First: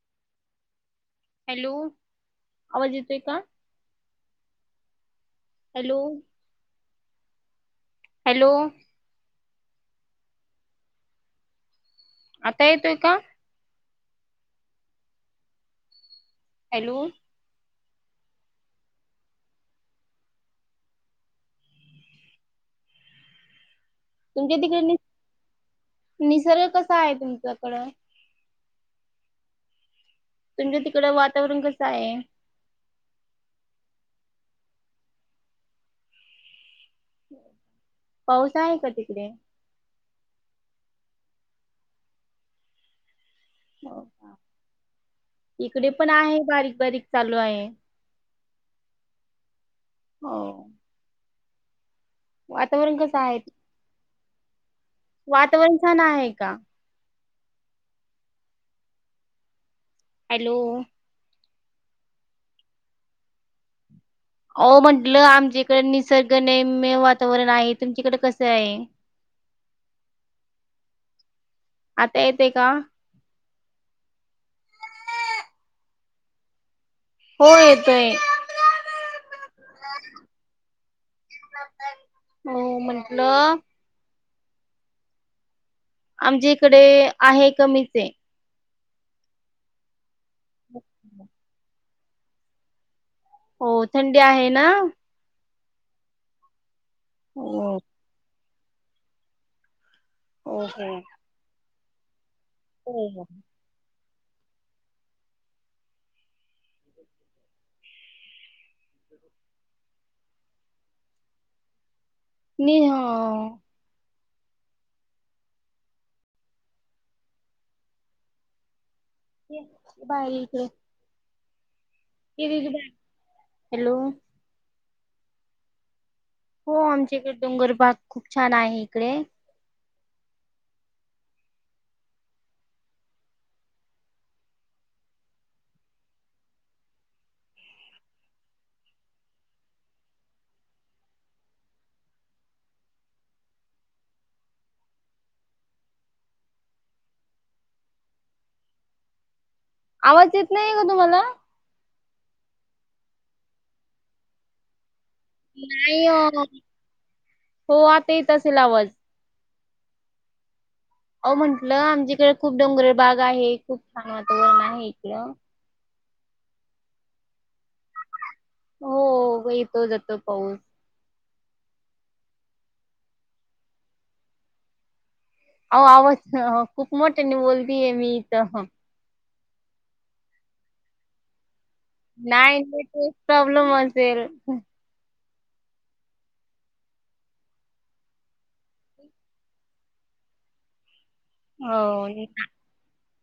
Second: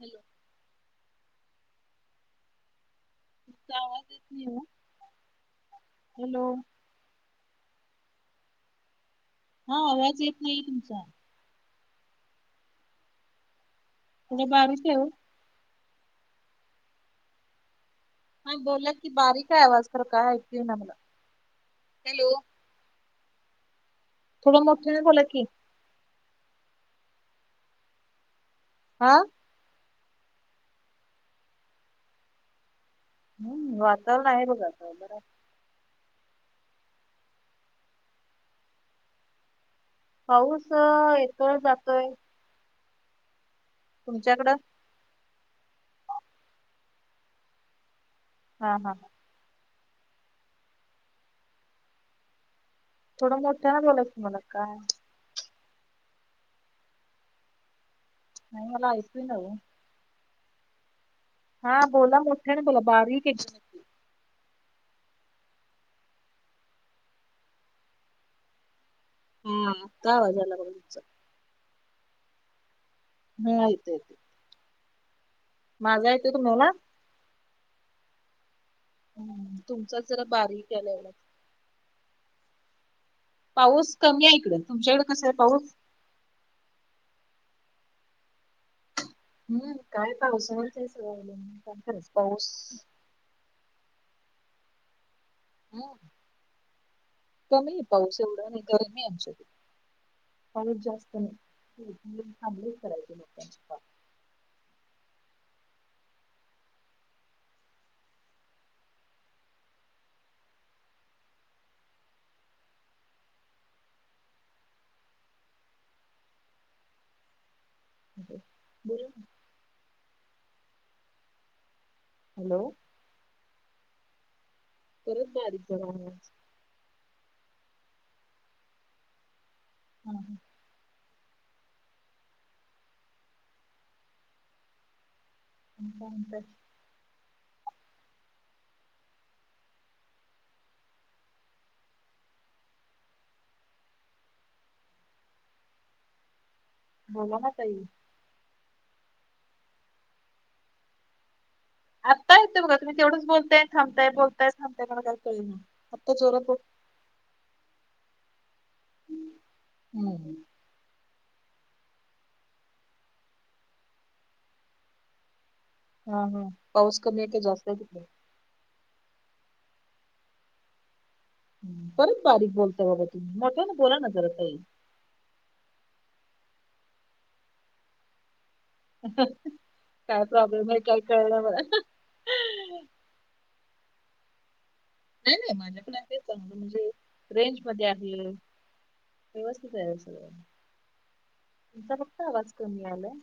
Hello! [inaudible] Hello! आवाज येतोय का? तुमचा आवाज येत नाही ओ हॅलो! हॅलो! हा आवाज येत नाहीे तुमचा. आता येतोय का? म्हणजे बारीक हाय ओ. हॅलो! ह बोला‌ की बारीक आहे आवाज खरं काय ऐकु‌‌ ई ना मला, हॅलो. तुमच्या थोडं तिकडे निस, मोठ्याने बोला की निसर्ग कसा आहे तुमच्याकडं? हा. तुमच्यां तिकड वातावरण कसं आहे? हम्म वातावरण आहे बघाता बर पाऊस आहे का तिकडे? पाऊस येतोय जातोय. हो का तुमच्याकडं? इकडे पण आहे बारीक बारीक चालू आहे. हां हां. हो वातावरण कसं आहे? का बोलायचं मला काय वातावरण छान आहे का? [unintelligible] हॅलो हा बोला मोठेने बोला बारीक येतोय. अ म्हंटलं आमच्याकडे निसर्ग रम्यम वातावरण आहे. तुमच्याकडे कसं आहे? हम्म का आता आवाज यालय तुमचा आता येते का? हम्म येतोय माझा येतोय तुम्हाला? हो येतोय. हम्म तुमचा जरा बारीक आला. हो म्हंटलं पाऊस कमी आहे इकड. तुमच्याकडे कस आहे पाऊस? आमच्या इकडे आहे कमीच आहे. हम्म काय पाऊस स काय खरंच पाऊस. हो थंडी आहे ना? हम्म हो कमी पाऊस एवढा नाही गरम आम सुध. पाणी ओके जास्त नाही थांबले करायच मग हो त्यांची पा. नि हा बोला ना. बारीक ये हॅलो हॅलो परत बारीक बरा. हो आमच्या इकडे डोंगर भाग खूप छान आहे इकडे. हम्म. मग काय म्हणतात बोला ना ताई. आवाज येत नाहीये का तुम्हाला? आत्ता येतय बघ तुम्ही तेवढंच बोलताय थांबताय बोलताय थांबताय काय तोय मग नाही आत्ता जोरात हो. हो आता येत असेल आवाज हम्म. अहो म्हंटलं आमच्याकडे खूप डोंगर बाग आहे खूप छान वातावरण आहे इकड हा हा पाऊस कमी आहे का जास्त आहे त? हो येतो जातो पाऊस. बरीच बारीक बोलतय बाबा तुम्ही मोठ्या ना बोला ना जर काही. अहो आवाज खूप मोठ्या न बोलतीय मी इथं. काय प्रॉब्लेम आहे काय कळण मला. नाही ते तेच प्रॉब्लेम असेल. नाही नाही माझ्या पण चांगलं म्हणजे रेंज मध्ये आहे. व्यवस्थित आहे सगळ हो तुमचा फक्त नी आवाज कमी आलाय.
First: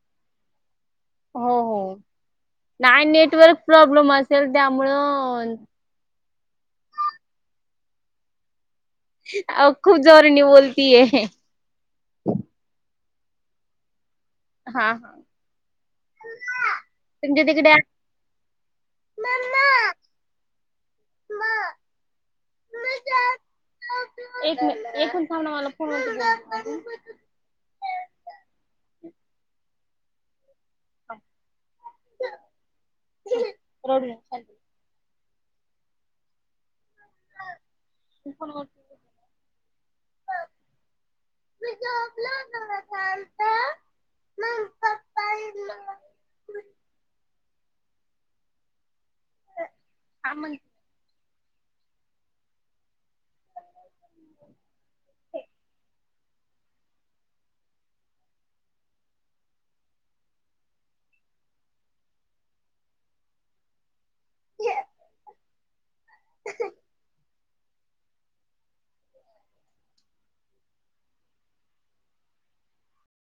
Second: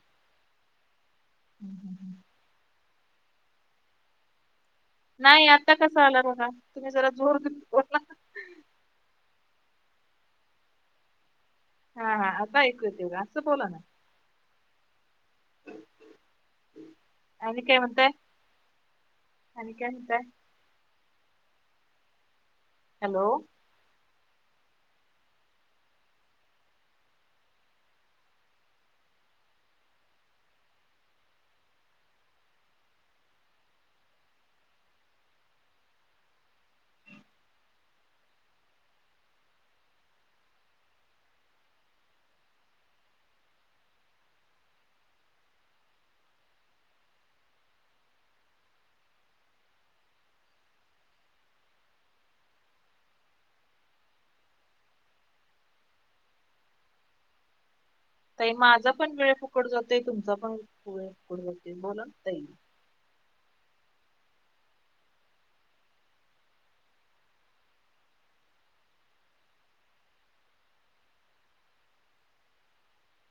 हम्म. हो हम्म. नाही नेटवर्क प्रॉब्लेम असेल त्यामुळं. क आसा आला बघा तुम्ही ज जोरला बोलला ना. अहो खूप जोरणी बोलतीय. हा हा आता ऐकूय तेवा असं बोला ना. हा हा. आणि काय म्हणताय आणि काय [inaudible] म्हणताय [inaudible] हॅलो. एक मी एक मिनिट थांब ना मला फोन उचलून द्या. रड. शांत [unintelligible] मी झोपलो होतो ना शांत. मग पप्पानी मला [inaudible] ते [inaudible] ताई माझा पण वेळ फुकड जातो तुमचा पण वेळ फुकड जातो बोला ताई. ह.